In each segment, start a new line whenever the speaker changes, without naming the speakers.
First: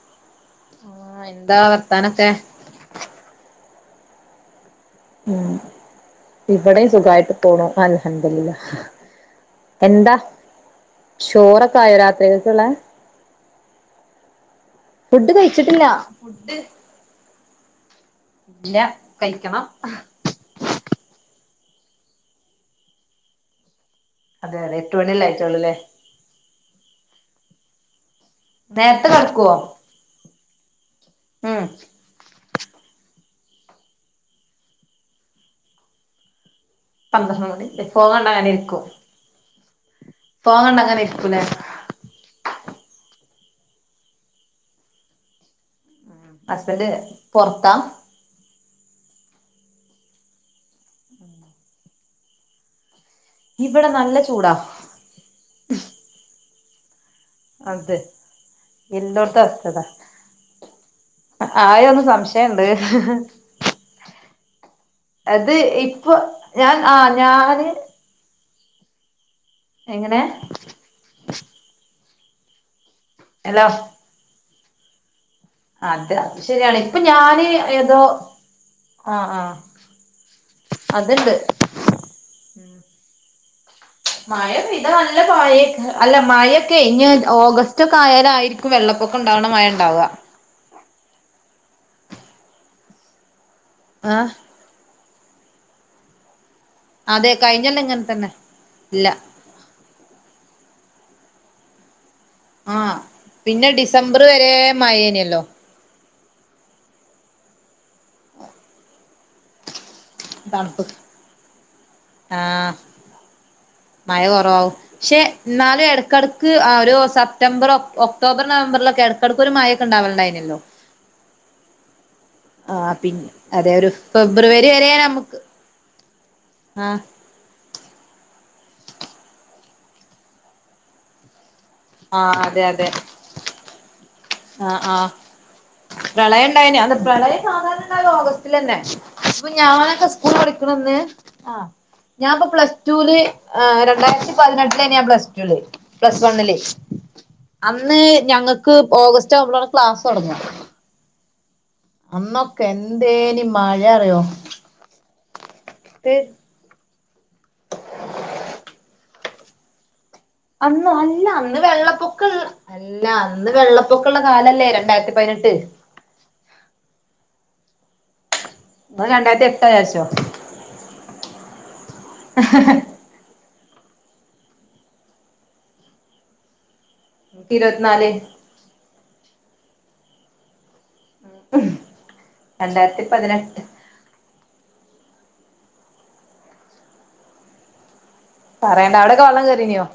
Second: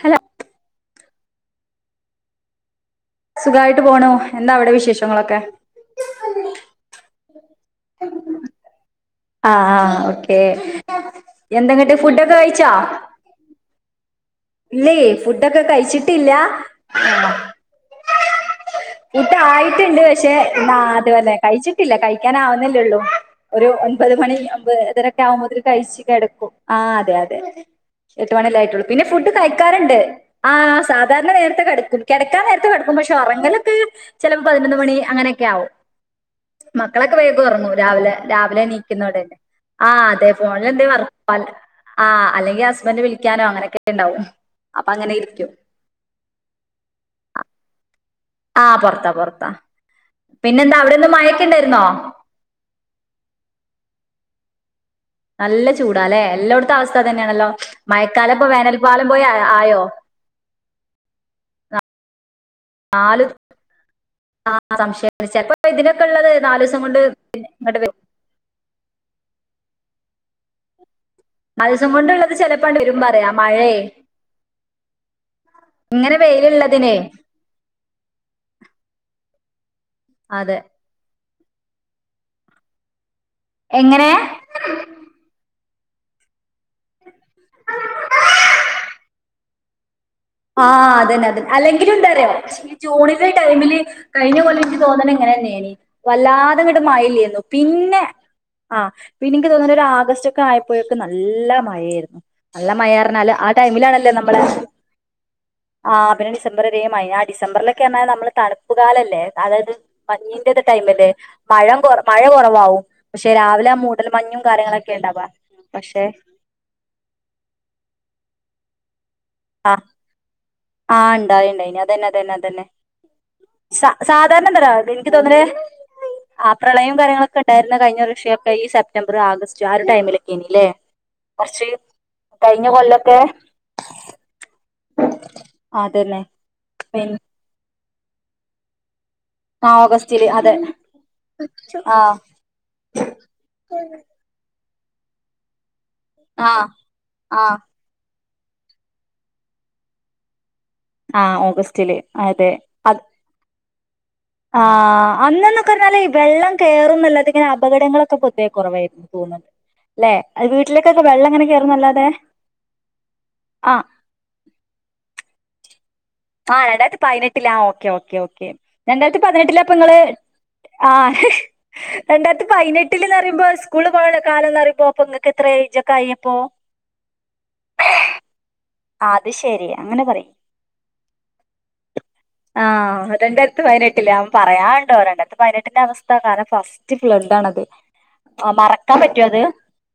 Hello
ആ എന്താ വർത്താനക്കെ
യിട്ട് പോണു എന്താവിടെ വിശേഷ [inaudible]
ഉം ഇവിടെയും സുഖായിട്ട് പോണ അൽഹംദുലില്ലാ
ആ ആ ഓക്കെ
ചോറൊക്കെ
എന്തെങ്ങട്ട്
ആയോ
ഫുഡൊക്കെ
രാത്രികൾക്കുള്ളെ
കഴിച്ചോ ഇല്ലേ
ഫുഡ്
ഫുഡൊക്കെ കഴിച്ചിട്ടില്ല
ഫുഡ് ഇല്ല
ഫുഡ്
കഴിക്കണം
ആയിട്ടുണ്ട് പക്ഷെ എന്നാ അതുപോലെ കഴിച്ചിട്ടില്ല കഴിക്കൻ ആവുന്നെല്ലേള്ളൂ ഒരു ഒൻപത് മണി
അതെ അതെ എട്ട്
ഒൻപതരാ
മണിയല്ലേ
ആകുമ്പോതേൽ
ആയിട്ടുള്ളൂല്ലേ
കഴിച്ച് കിടക്കും ആ അതെ അതെ എട്ട് മണില ആയിട്ടുള്ളൂന്നെ പിന്നെ
നേരത്തെ
ഫുഡ്
കെടക്കുവോ
കഴിക്കാറുണ്ട് ആഹ സാ സാരണ നേരത്തെ
ഉം
കിക്കും കിടക്കൻ നേരത്തെ കിക്കും പക്ഷെ ഒറ അങ്ങനൊക്കെ ചിലപ്പോ പതിനൊന്ന് മണി അങ്ങനെയൊക്കെ ആകും മക്കളൊക്കെ വേഗം
പന്ത്രണ്ട് മണി
ഉറന്നു
ഫോൺ
രാവിലെ
കണ്ട് അങ്ങനെ
രാവിലെ
ഇരിക്കും
എണീക്കുന്നട തന്നെ ആ അതെ
ഫോൺ
പേലെ
കണ്ട്
എന്തെങ്കിലും
അങ്ങനെ
വർക്കും
ഇരിക്കൂലേ
പല അല്ലെങ്കിൽ ഹസ്ബൻ്റ വിളി ക്കാനെ അങ്ങനൊക്ക ണ്ടാവും അപ്പൊ അങ്ങനെ ഇരിക്കും
അസ്ബന്റ് പൊറത്താ
ആഹ പൊറത്താ പൊറത്താ പിന്നെന്താ അവിടെന്ന് മയക്കണ്ടായിരുന്നോ
ഇവിടെ നല്ല ചൂടാ
നല്ല ചൂടാല്ലേ എല്ലടത്ത സ്ഥ തന്നെയാണല്ലോ
അത്
മയക്കാല ഇപ്പോ വേനൽപാലം പോയി
എല്ലോടത്തും അവസ്ഥ
ആയോ
അതാ
ന
ആകെ ഒന്ന് സംശയണ്ട്
ആ സംശയം
അത്
ചിലപ്പോ
ഇപ്പൊ
ഇതിനൊക്കെള്ളത് നാലു
ഞാൻ
ദിവസം
ആ
കൊണ്ട്
ഞാന്
ഇങ്ങോട്ട് വരും
എങ്ങനെ
മത്സം കൊണ്ട് ഉള്ള ചിലപ്പോണ്ട് വരും മ്പ അ മഴയ
അത ശരിയാണ് ഇപ്പൊ ഞാന് ഏതോ ആഹ ആഹ
അതെ
അത്ണ്ട് ഉം [unintelligible]
എങ്ങനെ
മഴ പെയ്താൽ നല്ല കഴിയിക്കും അല്ല മയക്കെ ഇങ് ഓഗസ്റ്റ് ഒക്കെയാലായിയിരിക്കും വെള്ളപ്പൊക്കം ഉ ഇത്തവണ മഴ ഉണ്ടാവുക
ആഹ് അതന്നെ അതെ അല്ലെങ്കിലും എന്തറിയുവോ ഈ ജൂണില ടൈമിൽ
ആഹ്
കഴിഞ്ഞ പോലെു തോന്ന അങ്ങനന്നെയ വല്ലാ ട്ട്
അതെ
മലു
കഴിഞ്ഞൊല്ലം
പിന്നെ
ഇങ്ങനെ തന്നെ
ആ
ഇല്ല
പിന്നെക്ക് തോന്ന ഒരു ആഗസ്റ്റ് ഒക്കെ ആയ പ്പോയൊക്കെ നല്ല മഴയായിരുന്നു നല്ല
ആ
മഴ പറഞ്ഞാല് ആ
പിന്നെ
ടൈമിലാണല്ലേ
ഡിസംബർ വരെ മയേനല്ലോ
ആ് പിന്നെ ഡിസംബരേമായി ആ ഡിസംബറിലൊക്കെ പറഞ്ഞാൽ നമ്മള് തണു് കാലമല്ലേ അതായത് മഞ്ഞിന്റെ
തണുപ്പ്
ടൈമല്ലേ മഴ കൊ മഴ
ആഹ
കുറവാവും പക്ഷെ രാവിലെ ആ മൂടൽ
മഴ
മഞ്ഞും
കുറവാവും
കാര്യങ്ങളൊക്കെ
പക്ഷെ
ഉണ്ടാവുക
എന്നാലും
പക്ഷെ
ഇടക്കിടക്ക് ആ ഒരു സെപ്റ്റംബർ ഒക്ടോബർ നവംബറിലൊ കടക്കൂരു
ആ
മായൊക്കെ ഉണ്ടാവണ്ടായിനല്ലോ
ആ ഇണ്ടായി ഇണ്ടായിനി അതെന്നത് അതെന്നെ അതെന്നെ
ആഹ് പിന്നെ അതെ
സാ
ഒരു
സാധാരണന്ത
ഫെബ്രുവരി
റിയോ
വരെ
ഇൻക്ക്
നമുക്ക്
തോന്ന്ണ് ആ പ്രളയും
ആഹ്
കാര്യങ്ങളൊക്കെ ഇണ്ടായി ന്ന കഴിഞ്ഞ വർഷിയൊക്കെ ഈ സെപ്റ്റംബർ ആഗസ്റ്റ് ആ ഒരു ടൈമിലൊക്കെ നില്ലേ കൊർച്ച്
ആഹ്
കഴിഞ്ഞ കൊല്ലൊക്കെ
ആ ആ
അതന്നെ
പ്രളയം ഇണ്ടായിന്യോ അന്ന്
പിൻ
പ്രളയം സാധാരണ ഓഗസ്റ്റിലെന്നെ അപ്പൊ
ആ
ഞാനൊക്കെ
ഓഗസ്റ്റില്
സ്കൂൾ
അതെ
പഠിക്കണന്ന് ആ ഞാപ്പോ പ്ലസ് ടൂല് രണ്ടായിരത്തി പതിനെട്ട [unintelligible] ഞാൻ പ്ലസ് ടുല് പ്ലസ്
ആ
വണ്ണില്
ആ
അന്ന് ഞങ്ങക്ക് ഓഗസ് റ്റവുംമ്പളാണ് ക്ലാസ് തൊടങ്ങാ
ആ ഓഗസ്റ്റില് അതെ അ
എന്തേനി മഴ റിയോ
ആ അന്നെന്ന ക്കർഞ്ഞാലെ ഈ വെള്ളം കേറു നല്ലാതിങ്ങനെ അപകടങ്ങളൊക്കെ പൊതുവേ കുറവായിരുന്നു തോന്ന്ണ്
അന്ന് അല്ല അന്ന് വെള്ളപ്പൊക്കള്ള അല്ല അന്ന്
ആ
വെള്ളപ്പൊക്കള്ള കാലല്ലേ രണ്ടായിരത്തി പതിനെട്ട്
ആ രണ്ടായിരത്തി പതിനെട്ടില ആ ഓക്കെ ഓക്കെ ഓക്കെ
ഇങ്ങള്
രണ്ടായിരത്തി പതിനെട്ടില്
എട്ടാ
അപ്പൊ നിങ്ങള്
വിചാരിച്ചോ
ആ രണ്ടായിരത്തി പതിനെട്ടില് ന്ന് പറയുമ്പോ സ്കൂള് പോയുള്ള കാല ന്നറിമ്പോ അപ്പൊ ഇങ്ങക്കെത്രായി ഇജൊക്കയി അപ്പോ
ഇരുവത്ത് നാല്
ആ അത് ശരി അങ്ങനെ പറി ആ
രണ്ടായിരത്തി പതിനെട്ട്
രണ്ടായിരത്തി പതിനെട്ടില് ആ പറയാൻണ്ടോ രണ്ടയിരത്തി വയനാട്ടിന്റെ അവസ്ഥ കാരണം ഫസ്റ്റ് ഫ്ലഡാണത് ആ
പറയണ്ട
മറക്കാൻ പറ്റോ
അവിടൊക്കെ
അത്
വെള്ളം കേറീനിയോ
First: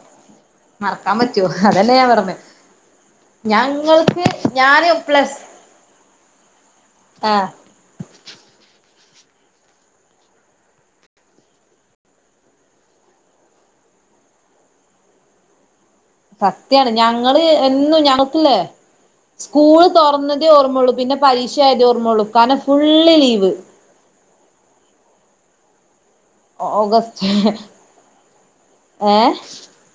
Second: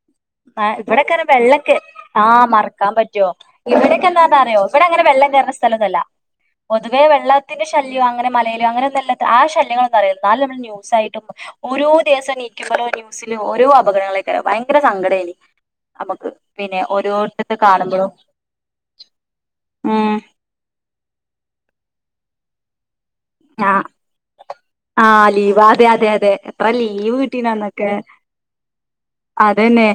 ഇവിടെക്കെ
മറക്കാൻ പറ്റോ
വെള്ളൊക്കെ
അതന്നെ ഞാൻ
ആ
പറഞ്ഞെ
മറക്കാൻ പറ്റോ
ഞങ്ങൾക്ക്
ഇവെടേക്കെയെന്താന്നറിയോ
ഞാന്
ഇവടെങ്ങനെ വെള്ളം
പ്ലസ്
കേറണ സ്ഥലൊന്നൊല്ല പൊതുവെ
ആഹ്
വെള്ളത്തിന്റെ ശല്യാ അങ്ങെനെ മലേല് അങ്ങെനൊന്നൊല്ല ആ ശല്യങ്ങളൊന്നറീല ന്നാലും നമ്മള് ന്യൂസായിട്ടും ഓരോ ദിവസം നീക്കുമ്പോളോ ന്യൂസില് ഓരോ അപകടങ്ങളെ ക്കാരം ഭയങ്കര സങ്കടേനി നമക്ക് പിന്നെ ഓരോര്ത്തര്ത്ത് കാണുമ്പളും
ല്ലേ സ്കൂള് തൊർന്നതേ ഓർമ്മൊള്ളൂ പിന്നെ പരീക്ഷയായതോർമ്മൊള്ളൂ കാരണം ഫുൾ ള്ള് ലീവ്
ആ ലീവ് അതെ യതെ യതെ തെ എത്ര ലീവ്
ഓഗസ്റ്റ്
കിട്ടീനന്നൊക്കെ
ഏഹ്
അതെന്നെ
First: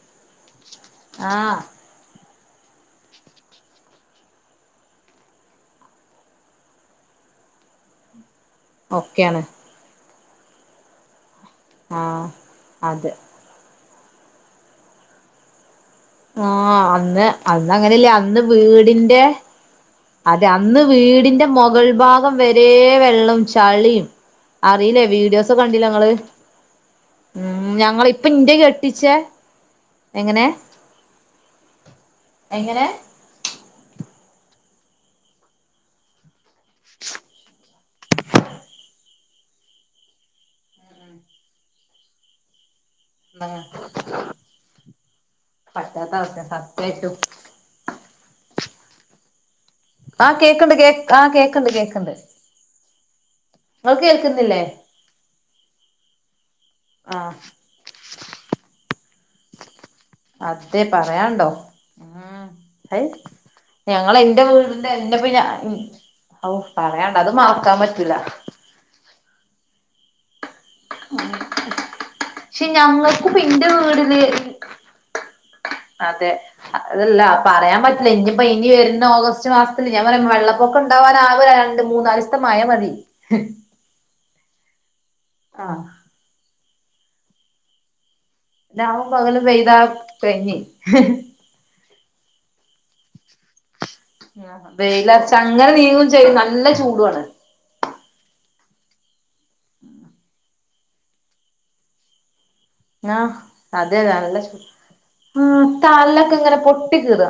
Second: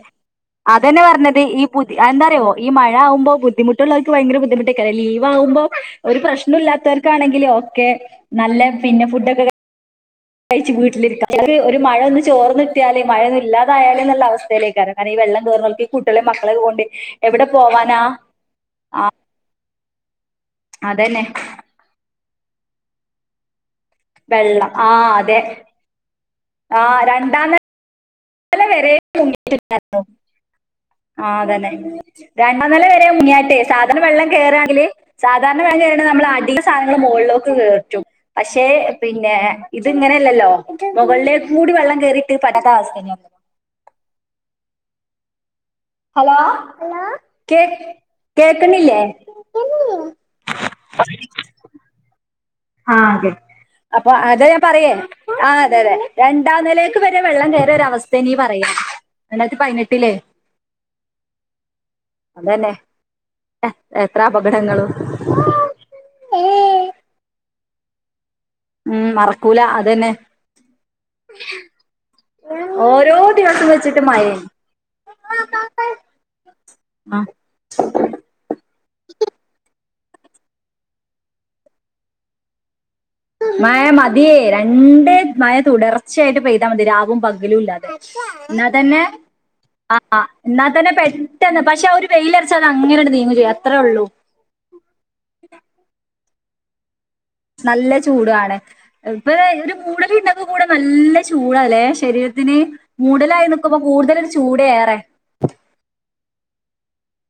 അതെന്നെ പറഞ്ഞത്
ആഹ്
ഈ പുതി അഅ്ന്താ റ്യോ ഈ മഴ ആമ്പോ ബുദ്ധിമുട്ടുള്ളവര്ക്ക് ഭയങ്കര ബുദ്ധിമുട്ടൊക്കെയാണ്. ലീവാവുമ്പോ ഒരു പ്രശ്നമില്ലാത്തവർക്കാണെങ്കിൽ ഓക്കെ. നല്ല പിന്നെ
ഒക്കെയാണ്
ഫുഡൊക്കെ ക കഴ്ച്ചു വീട്ടിലിരിക്ക ഒര് ഒരു മഴയൊന്ന്
ആഹ്
ചോർന്നു കിട്ടിയാല്
അതെ
മഴൊന്നില്ലാതായാല് നല്ല അവസ്ഥയിലേക്കാണ നനം ഈ വെള്ളം തോർന്നൊഴുക്കി
ആ അന്ന് അന്ന് അങ്ങനെല്ലേ അന്ന്
ആഹ്
വീടിന്റെ. അതെ. അന്ന്
അതന്നെ
വീടിന്റെ മുകൾ ഭാഗം വെരെ വെള്ളം ചളിയും
വെള്ളം
അറിയില്ലേ
ആഹ്
വീഡിയോ
അതെ
സ് കണ്ടില്ലേ നിങ്ങള്?
ആഹ് രണ്ടാന ല വെരെ
കെട്ടിച്ചേ
മുങ്ങിട്ടുട്ടാരുന്ന്.
എങ്ങനെ
ആ തന്നെ. രണ്ടാല
എങ്ങനെ
വരെ മുങ്ങിയാട്ടേ. സാധണ വെള്ളം കേറാങ്കില്. സാധാർണ വേ കേറണ നമ്മളടി സാധനങ്ങള് മൊകളിലോക്കുക്കേറ്റും പക്ഷെ. പിന്നെ ഇത് ഇങ്ങെനെയല്ലല്ലോ. മൊകളിലേക്കൂടി വെള്ളം കേറിട്ട് തന്റെയാസ് കഴ്ഞ്ഞോ?
ആഹ്
ഹലോ കേ കേൾക്കണില്ലേ?
ആഹ് കേക്കൊണ്ട് കേ ആഹ് കേക്കൊണ്ട് കേക്കൊണ്ട്.
ആഹ് കേ അപ്പൊ അതെ ഞാൻ പറയേ ആ അതെ അതെ. എൻ ണ്ടാനിലേക്ക് വെരെ
ആഹ്
വെള്ളം കേറിയരവസ്ഥേ നീ പറയ്. രണ്ടായിരത്തി പതിനെ
അതെ പറയണ്ടോ ഉം
അതന്നെ
ഐ ഞങ്ങളെ
എത്ര
ഇന്റെ വീടിന്റെ
അപകടങ്ങളും
എന്റെപ്പ ഞ ഓ പറയായണ്ട അത് മാത്ര മറക്കാൻ പറ്റൂല
ഉം മറക്കൂല അതന്നെ
പക്ഷെ
ഓരോ
ഞങ്ങൾക്ക് ഇപ്പൊ
ദിവസം
ഇന്റെ
വെച്ചിട്ട്
വീടില്
മഴേണ്
അതെ അതല്ല
ആഹ്
പറയാൻ പറ്റില്ല ഇനിപ്പോ ഇനി വരുന്ന ഓഗസ്റ്റ് മാസ ഞൻ പറയാ വെള്ളപ്പൊക്കം ഉണ്ടാവാൻ രണ്ട് മൂന്നാലിസ്തെമയ മതി
മഴ മതി രണ്ട് മയ
ആഹ്
തുടർച്ചയായിട്ട് പെയ് മതി രാവും പകലുംല്ലാതെ എന്നാ തന്നെ
രാവും പകലും പെയ്താ
ആ
കഴിഞ്ഞ്
എന്നാ തന്നെ പെട്ടെന്ന് പക്ഷെ അവര് വെയില് അറച്ച അത് അങ്ങനെ തന്നെ നീങ്ങും ചെയ്യും അത്രേ ഉള്ളൂ
ആ വെയിലർച്ച അങ്ങനെ നീങ്ങും ചെയ്യുന്നു നല്ല ചൂടുആ ണ്
നല്ല ചൂടു ആണ് ഏ ഒരു മൂടലും ഉണ്ടാവും കൂടെ നല്ല ചൂടല്ലേ ശരീര ഇതിന്
ആഹ്
മൂടലായി നിക്കുമ്പോ
അതെ
കൂടുതലൊരു
നല്ല
ചൂട് ഏറെ
ട്ടികീറാ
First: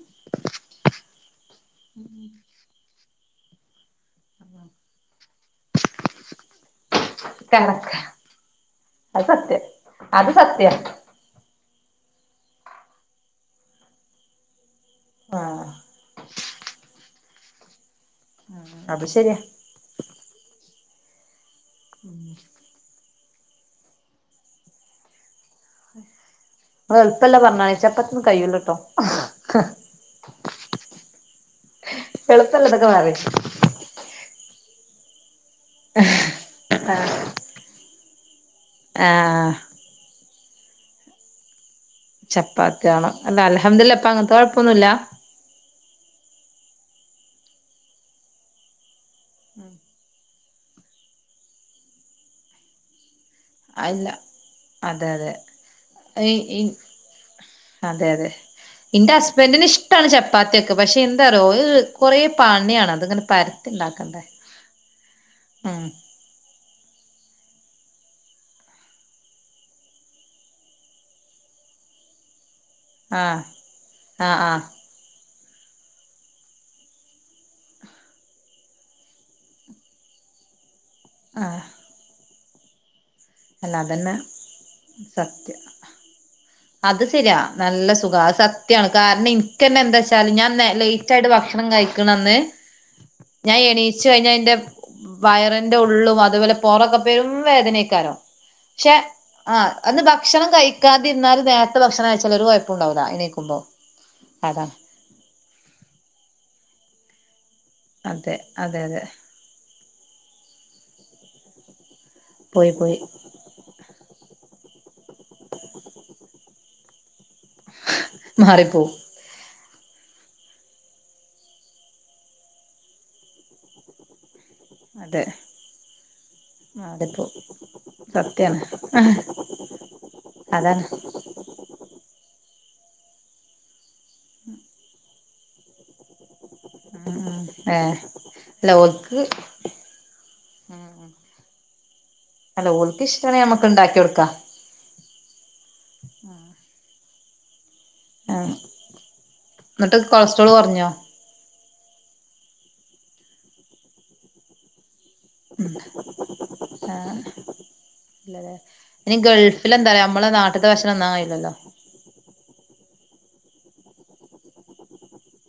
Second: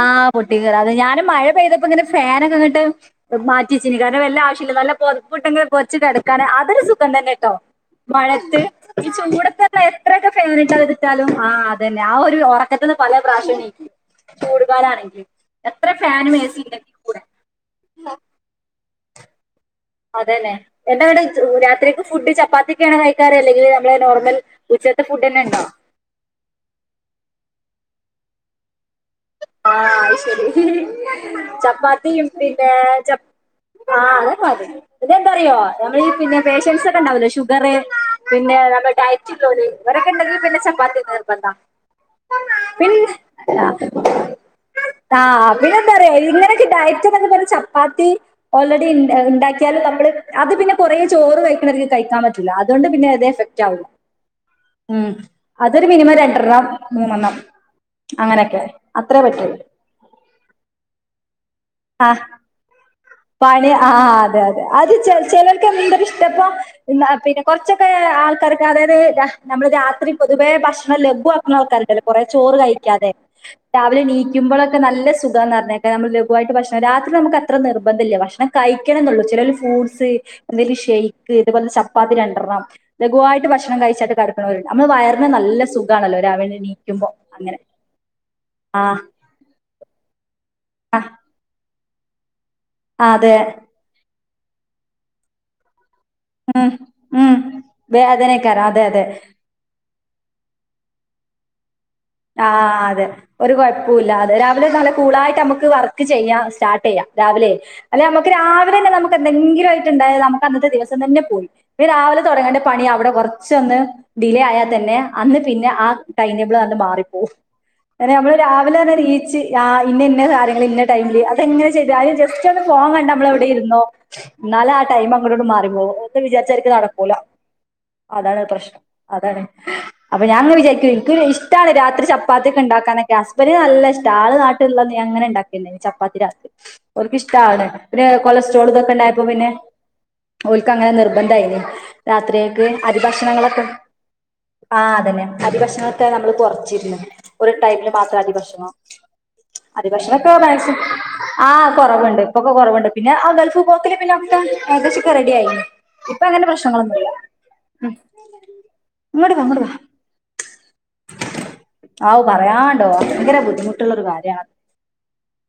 ആഹ് പൊട്ടി കീറാ അത് ഞാൻ മഴ പെയ്തപ്പോ ഇങ്ങനെ ഫാനൊക്കെ ഇങ്ങോട്ട് മാറ്റിച്ചിന് കാരണം വല്ല ആവശ്യമില്ലനല്ല പൊത്പ്പിട്ട് പൊതച്ചു കിടക്കാൻ ഒരു സുഖം തന്നെ ട്ടോ
കണക്കാ
മഴത്ത് ഈ
അത് സത്യ
ചൂടത്ത്നമ്മൾ എത്ര
അത്
ഫാൻ
സത്യ
ഇട്ടാലും ആ അതന്നെ ഉറക്കത്തിന്ന് പല പ്രാവശ്യാം എണീക്കും ചൂട് ഫേനആണങ്കിൽ
ആഹ്
എത്ര ഫേനും എസി ഇണ്ടങ്ങി കൂടെ [unintelligible]
ഉ അത് ശരിയാ
അതന്നെ എന്താ ഇവിടെ ഓ രാത്രിക്ക് ഫുഡ് ചപ്പാത്തി ഒക്കെ ആണോ അല്ലെങ്കിൽ നമ്മളെ നോർമൽ ഉച്ചത്തെ ഫുഡ് തന്നെ ഉണ്ടോ
അ എളുപ്പമല്ല പറഞ്ഞാണ്ച്ചപ്പും കയ്യൂല്ലട്ടോ
ആ ശരി ചപ്പാത്തിയും
എളുപ്പല്ല
പിന്നെ
ഇതൊക്കെ പറിം
ആ ത [unintelligible] അറിയോ നമ്മൾഈ പിന്നെ പേഷ്യൻസ് ഒക്കെ ഉണ്ടാവല്ലോ ഷുഗർ പിന്നെ നമ്മുടെ ഡയറ്റ്
ആഹ്
ഉള്ളത് ഇവരൊക്കെ ഉണ്ടെങ്ക പിന്നെ ചപ്പാത്തി ഒക്കെ നിർബന്ധാ
ചപ്പാത്തി ആണോ അല്ല അൽഹംദുലില്ലാഹ് ഇപ്പൊ അങ്ങനത്തെ കൊഴപ്പൊന്നുല്ല
ആ പിന്നെന്താറിയൊ ഇങ്ങനൊക്കെ ഡയറ്റ്ഒക്കെ പറഞ്ഞ ചപ്പാത്തി ഓൾറെഡി ഇണ്ടാക്കിയാലും നമ്മൾ അത് പിന്നെ കുറേ ചോറ് കഴിക്കണമാതിരിക്ക് കഴിക്കാൻ പറ്റില്ല അതുകൊണ്ട് പിന്നെ എഫെ റ്റാവൂല
ഇല്ല അതെ അതെ
അതൊരു മിനിമം രണ്ടെണ്ണം
ഈ
മൂന്നെണ്ണം അങ്ങനൊക്കെ
എന്റെ ഹസ്ബന്റിന് ഇഷ്ട്ടാണ് ചപ്പാത്തിയൊക്കെ. പക്ഷെ എന്താന്നറിയോ കൊറെ
ആഹ്
പണിയാണ് അതങ്ങനെ പരത്തി
പണി ആ
ഉണ്ടാക്കണ്ടേ.
അതെ അതെ അത് ചെ ചിലർക്ക് എന്തൊരു ഇഷ്ടം ഇപ്പൊ പിന്നെ കുറച്ചൊക്കെ ആൾക്കാർക്ക് അതായത് നമ്മള് രാത്രി പൊതുവേ ഭക്ഷണം ലഘു ആക്കുന്നവർക്ക്‌ അറിയാലോ കൊറേ ചോറ് കഴി ക്കാതെ
ആഹ്
രാവിലെ
ആഹ് ആഹ്
എണിക്കുമ്പോഴൊക്കെ നല്ല സു ഇതാന്നാറിഞ്ഞേക്ക നമ്മൾ ലഘുവായിട്ട് ഭക്ഷണം. രാത്രി നമുക്ക് അത്ര നിർബന്ധില്ല ഭക്ഷണം കഴിക്കണന്നുള്ളൂ ചിലര് ഫ്രൂട്ട്സ് ഷെയ്ക്ക്
ആഹ്
ഇതപോലെ ചപ്പാത്തി രണ്ടെണ്ണം [inaudible] ലഗുവായിട്ട്
അല്ല
ഭക്ഷണം കഴിച്ചാണ്ട്
അതന്നെ
കടക്ക്നോൽ മ്മളെ വയറിന്
സത്യം
നല്ല സുഖആണല്ലോ രാവിലെ നീകുമ്പം അങ്ങനെ
സത്യ
ആ
കാരണം ഇനിക്കന്ന എന്താന്ന് വെച്ചാൽ ഞാൻ ലൈറ്റ് ആയിട്ട് ഭക്ഷണം കഴി ക്ക്ണന്ന്
ആ, അതെ
ഞാൻ എണീച്ചു കഴിഞ്ഞാൽ എന്റെ വയറിനുള്ള ഉള്ളും അതുപോലെ
ഉം
പുറം
ഉം
ഭയങ്കര വേദനയായിരിക്കും
വേദനക്കാരം അതെ
പക്ഷേ
അതെ
ആ അത് ഭക്ഷണം കഴിക്കാതിരി എന്നാലും നേര
ആ ആ അതെ ഒരു കുഴപ്പല്ലാതെ രാവിലെ
അതാണ്
നല്ല കൂൾ ആയിട്ട് നമുക്ക് വർക്ക് ചെയ്യാം സ്റ്റാർട്ട് രാവിലെ അല്ല ഞമ്മക്ക
അതെ
രാവിലെ
അതെ
തന്നെ
അതെ
നമുക്ക് എന്തെങ്കിലും ആയിട്ട് ഉണ്ടായ നമുക്ക് അന്നത്തെ ദിവസം തന്നെ പോയി പിന്നെ രാവിലെ തുടങ്ങേണ്ടേ
പോയി
പണി
പോയി
അവിടെ കുറച്ചൊന്ന് ഡിലെ ആയാൽ തന്നെയാ അന്ന് പിന്നെ ആ ടൈംടേബിൾ ആണ് മാറി പോകും അങ്ങനെമ്മൾ രാവിലെ
മാറിപ്പോവും
തന്നെ നീച്ച് യാ ഇന്ന് കാര്യങ്ങൾ ഇന്ന് ടൈമിൽ അത് അങ്ങനെ ചെയ്താൽ ജസ്റ്റ് ഒന്ന് ഫോൺ കണ്ട് നമ്മൾ എവിടെയെ ഇരുന്നോ ഇന്നലെ ആ ടൈം
അതെ
അങ്ങോട്ട് ഇങ്ങോട്ട് മാറിപ്പോകും വിചാരിച്ച മാതിരി നടക്കൂല
മാറിപ്പോവും
അതാണ്
സത്യാണ്
പ്രശ്നം അതാണ് അപ്പം ഞാൻ ഇങ്ങനെ
അതാണ്
വിചാരിച്ചു എനിക്ക് ഇഷ്ടാണ് രാത്രി സദ്യക്ക് ഉണ്ടാക്കാൻ നോക്കെ ഹസ്ബൻഡ് നല്ല ഇഷ്ടമാണ് ആള് നാട്ടിലുണ്ടെന്ന് ഇങ്ങനെ ഉണ്ടാക്കിനി ചപ്പാത്തി രാത്രി ഓരിക്കിഷ്ടമാണ്
ഏഹ്
പിന്നെ കൊളസ്ട്രോൾ
അല്ല
ഇതൊക്കെ
ഓൽക്ക്
ഉണ്ടായപ്പോ പിന്നെ ഓല്ക്ക് അങ്ങനെ നിർബന്ധായില്ലേ രാത്രിയ്ക്ക്
അല്ല ഓൽക്ക് ഇഷ്ടാണെ
അരിഭക്ഷണങ്ങളൊക്കെ
നമ്മക്ക് ഇണ്ടാക്കി കൊടുക്കാ
ആ അതന്നെ അരിഭക്ഷണങ്ങളൊക്കെ നമ്മൾ കു ഒരു ടൈമിലു മാത്ര അരി
ആഹ്
ഭക്ഷണോ അരി
എന്നിട്ട്
ഭക്ഷണൊക്കെ
കൊളസ്ട്രോള്
മാക്സിമം
കൊറഞ്ഞോ
ആ കൊറവുണ്ട് ഇപ്പോക്കെ കുറവുണ്ട് പിന്നെ ആ ഗൾഫ് പോക്കില് പിന്നെ ഒക്കെ ഏകദേശം
ആ അതെ ഇനി
ഇങ്ങോട്ട് വാ ഇങ്ങോട്ട് വാ.
ഗൾഫില് എന്താറിയ്യോ നമ്മളെ നാട്ടിത്തെ ഭക്ഷണം തിന്നാൻ കഴിയില്ലല്ലോ
ആവു പറയാണ്ട് ഭയങ്കര ബുദ്ധിമുട്ടുള്ളൊരു കാര്യാണത്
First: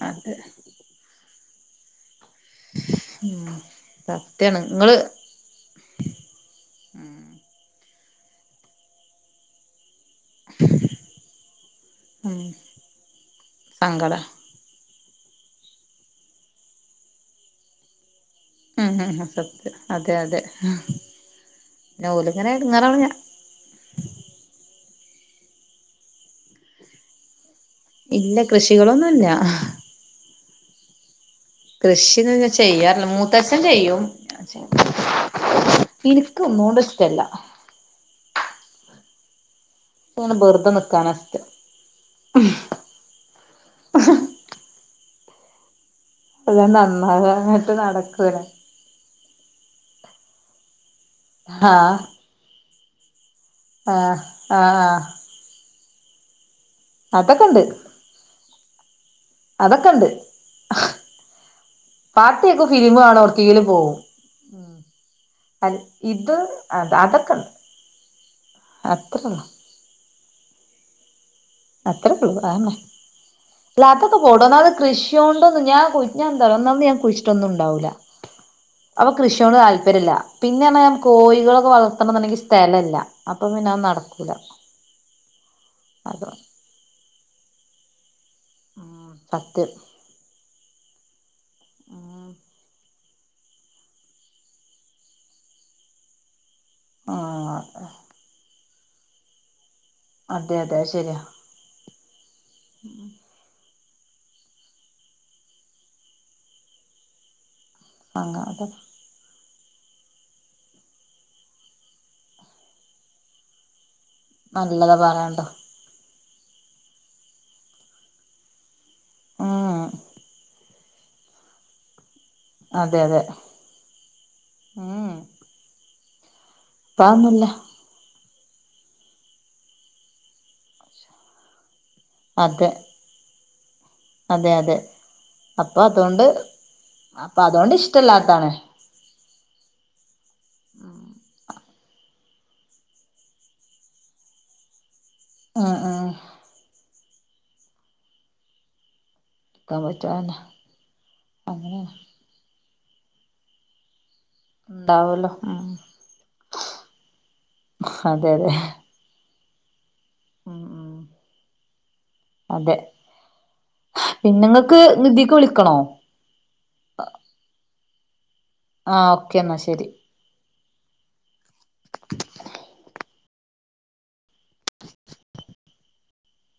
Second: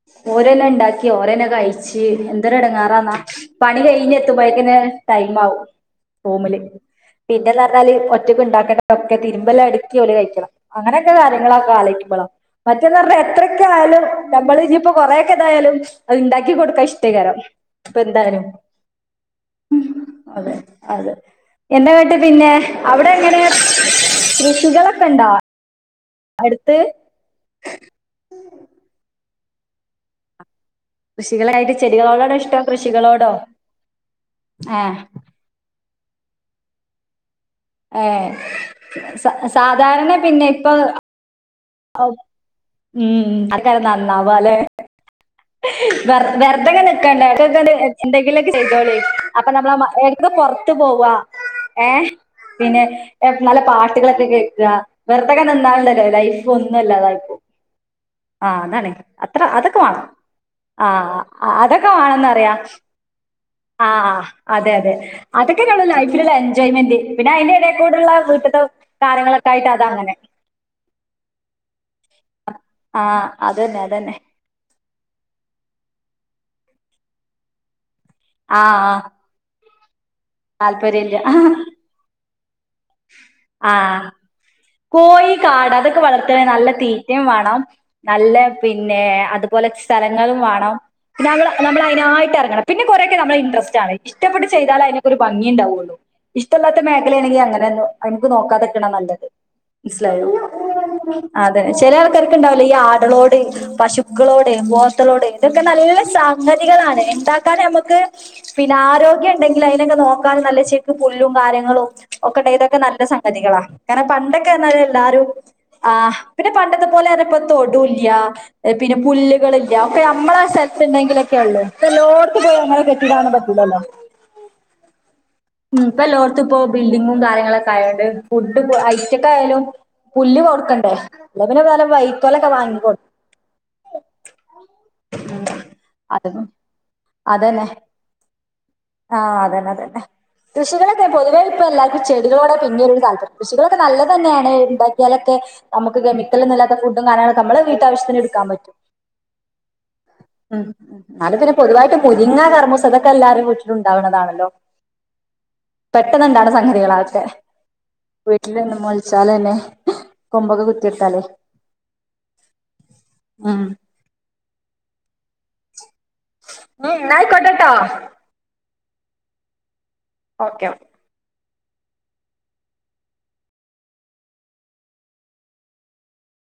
അതെ
ഓരെന്നെ ഉണ്ടാക്കി ഓരെന്നെ കഴിച്ച് എ എന്തൊരു എടുങ്ങാറാന്നാ
ഉം
പണി കഴിഞ്ഞ്
സത്യാണ്
എത്തുമ്പോയ്ക്കെന്നെ
ഇങ്ങള്
ടൈം ആകും റൂമില് പിന്നെന്ന് പറഞ്ഞാല് ഒറ്റ ഒറ്റയ്ക്ക് ഇണ്ടാക്കണ്ടതൊക്കെ തിരുമ്പല് അടുക്കി ഓര് കഴിക്കൽ അങ്ങനൊക്കെ കാര്യങ്ങളൊക്കെ ആലോയ്ക്കുമ്പളാ
ഉം
മറ്റേന്നർഞ്ഞാ എത്രക്ക്യയാലും
സങ്കടാ
നമ്മള് ഇഞ്ഞ് ഇപ്പൊ കൊറേയൊക്കെ ഇതായാലും അത് ഇണ്ടാക്കി കൊടുക്കാ ഇഷ്ടായിക്കാരം ഇപ്പ എന്തായാലും
ഉം ഉം സത്യം
അതെ അതെ എന്താ കേട്ട്
ഓലിങ്ങനെ
പിന്നെ അവിടെ
എടങ്ങേറാവ്ണ
എങ്ങനെ കൃഷികള ഇപ്പണ്ടോ അടുത്ത്
ഇല്ല കൃഷികളൊന്നുല്ല
കൃഷികളായിട്ട്
കൃഷീന്ന്
ചെടികളോടാണോ
ഞ്
ഇഷ്ടം
ചെയ്യാറില്ല
കൃഷികളോടോ?
മൂത്തച്ചൻ ചെയ്യും
ആഹ്
എനിക്ക് ഒന്നൂണ്ടും ഇഷ്ടല്ല
ഏ സ സാധാരണ
അങ്ങനെ
പിന്നെ
വെറുതെ
ഇപ്പൊ
നിക്കാനാ ഇഷ്ടം
ഉം മ് [unintelligible] നന്നാവാല്ലേ വെ
എല്ലാം
വെർതങ്ങനെ നിക്കണ്ടെ
നന്നാകാനായിട്ട്
ഇടയ്ക്കൊക്കെ
നടക്കൂല
എന്തെങ്കിലും ചെയ്തോളി അപ്പൊ നമ്മള [unintelligible] പൊർത്ത് പോവാ
ആഹ്
ഏഹ് പിന്നെ ഏ നല്ല
ആഹ്
പാട്ടുകളൊക്കെ കേക്ക
ആഹ്
വെർതൊക്കെ നിന്നാണ്ട ലൈഫ് ഒന്നുവല്ലാതായിപ്പോവും
അതൊക്കെ ഇണ്ട്
ആ അതാണെ അത്ര അതൊക്കെ വാണം ആ അതൊ
പാട്ട് കേക്കും ഫിലിമാണും
ആഹ് അതെ അതെ
അൽ
അതൊക്കെന്നൊള്ളൂ ലൈഫിലിള്ള
ഇത് അത്
എൻജോയ്മെന്റ് പിന്നെ
അതൊക്കെണ്ട്
അയ്ന്റെ എടേക്കൂടെള്ള വീട്ടത്തെ
അത്രേള്ളൂ
കാര്ങ്ങളൊക്കൊയിട്ട് അത അങ്ങനെ
എത്ര
ആ അതന്നെ അതന്നെ
[unintelligible] ഒന്നാമത് കൃഷിയോണ്ടവന്ന് ഞാൻ കു ഞ ന്താറിയോ ഒന്നാമത് ഞാൻ കുയ്ച്ചിട്ടാ ഒന്നുണ്ടാവുല്ല
ആ ആ
അപ്പൊ കൃഷിയോട് താൽ പെരില പിന്നെയർഞ്ഞ ഞാൻ
താല്പര്യമില്ല
കോയികളൊക്കെ വളർത്തണന്നിണ്ടെങ്കി സ്ഥലല്ല അപ്പൊ പിന്നെ അത് നടക്കൂല
കോയി കാട അതൊക്കെ വളർത്തെ
അതാണ്
നല്ല തീറ്റെം വേണം നല്ല
ഉം
പിന്നെ അതുപോലെ
സത്യം
സ്ഥലങ്ങളും വാണം പിന്നെമ്മ നമ്മള്
ഉം
അയിനായിട്ട് എറങ്ങണം പിന്നെ കൊറെക്കെ നമ്മളെ ഇൻടറ്രസ്റ്റ് ആണ് ഇഷ്ടപ്പെട്ട് ചെയ്താല് അതിനൊക്ക ഒരു ഭംഗിണ്ടാവുള്ളു ഇഷ്ടല്ലാത്ത മേഖലയാണെങ്ങി
ആഹ്
അങ്ങനെന്നെ അയ്മക്ക് നോക്കാതെ ണ നല്ലത് മനസിലായോ
അതെ അതെ അത് ശരിയാ
അതെ ചെല ആ ണ്ടാവലോ ഈ ആടാളോട് പശുക്കളോടെ പോത്തളോട് ഇതൊക്കെ നല്ല സംഗതികളാണ് ണ്ടാക്കാൻ നമ്മക്ക്
അങ്ങ
[unintelligible]
അത്
പിന്നെ ആരോഗ്യ ണ്ടെങ്കിൽ അയിനൊക്കെ നോക്കാൻ നല്ല ചേൽക്ക് പുല്ലും കാര്യങ്ങളും ഒക്കെ ണ്ടെങ്ങി ഇതൊക്കെ നല്ല സംഗതികളാ ക പണ്ടൊക്കെ പറഞ്ഞാല്
നല്ലതാ
എല്ലാരും
പറയണ്ടോ
ആ പിന്നെ പണ്ടത്തെ പോലെ പ്പൊ തൊടൂല്ല പിന്നെ പുല്ലുകളില്ല
ഉം
അപ്പെ നമ്മളെ സ് ണ്ടെങ്കിലൊക്കെ ഒള്ളൂ പ്പഎല്ലോട് [unintelligible] അങ്ങനെ
അതെ അതെ
കെട്ടിടാനൊന്നും പറ്റൂല്ലല്ലോ
ഉം
പ്പെല്ലോട് ത്ത് പ്പോ ബിൽഡിങ്ങും
ഇപ്പൊന്നുല്ല
കാര്യങ്ങളൊക്കെ ആയോണ്ട് ഫുഡ് [unintelligible] ച്ചക്കായാലും പുല്ല് കൊടുക്കണ്ടേ ന്ന വൈക്കോലൊക്കെ
അതെ
വാങ്ങിക്കോ
അതെ അതെ അപ്പൊ അതുകൊണ്ട്
അത്
അപ്പൊ
അതന്നെ
അതൊണ്ട് ഇഷ്ടല്ലാത്താണ്
ആഹ് അതന്നെ അതന്നെ കൃഷികളൊക്കെ പൊതുവേ ഇപ്പ എല്ലാർക്കും ചെടികളോടാ പിന്നേരു താല്പര്യം കൃഷികള ക്കെ നല്ലതെന്നെണ് ഇണ്ടാ ട്ട്യാലൊക്കെ
ഉം
നമുക്ക്
ഉം
കെമിക്കൽല്ലാത്ത ഫുഡ് ഡും കാര്യങ്ങളൊക്കെ നമ്മളെ വീട്ടാവശ്യത്തിന് എടുക്കാൻ പറ്റും
നിക്കാൻ പറ്റാതന്നെ
പിന്നെ പൊതുവായിട്ട് മുരിങ്ങ കർമ്മൂസ അതൊക്കെല്ലാരുടെ വിട്ടീലുണ്ടാവ്ണതാണ്
ഉണ്ടാവല്ലോ ഉം
പെട്ടെന്ന്ണ്ടാവ്ണെ സംഗതികളാ അതൊക്കെ ഇതൊന്ന് മോളച്ചാലെന്നെ [inaudible]
ഉ ഉ അതെ
ഉം
പിന്നെങ്ങക്ക് ഇതിക്ക് വിളിക്കണോ
ഉം ന്നാ അയ്ക്കോട്ടെ ട്ടോ
ആ ഓക്കേ ന്നാ ശെരി
ഓക്കെ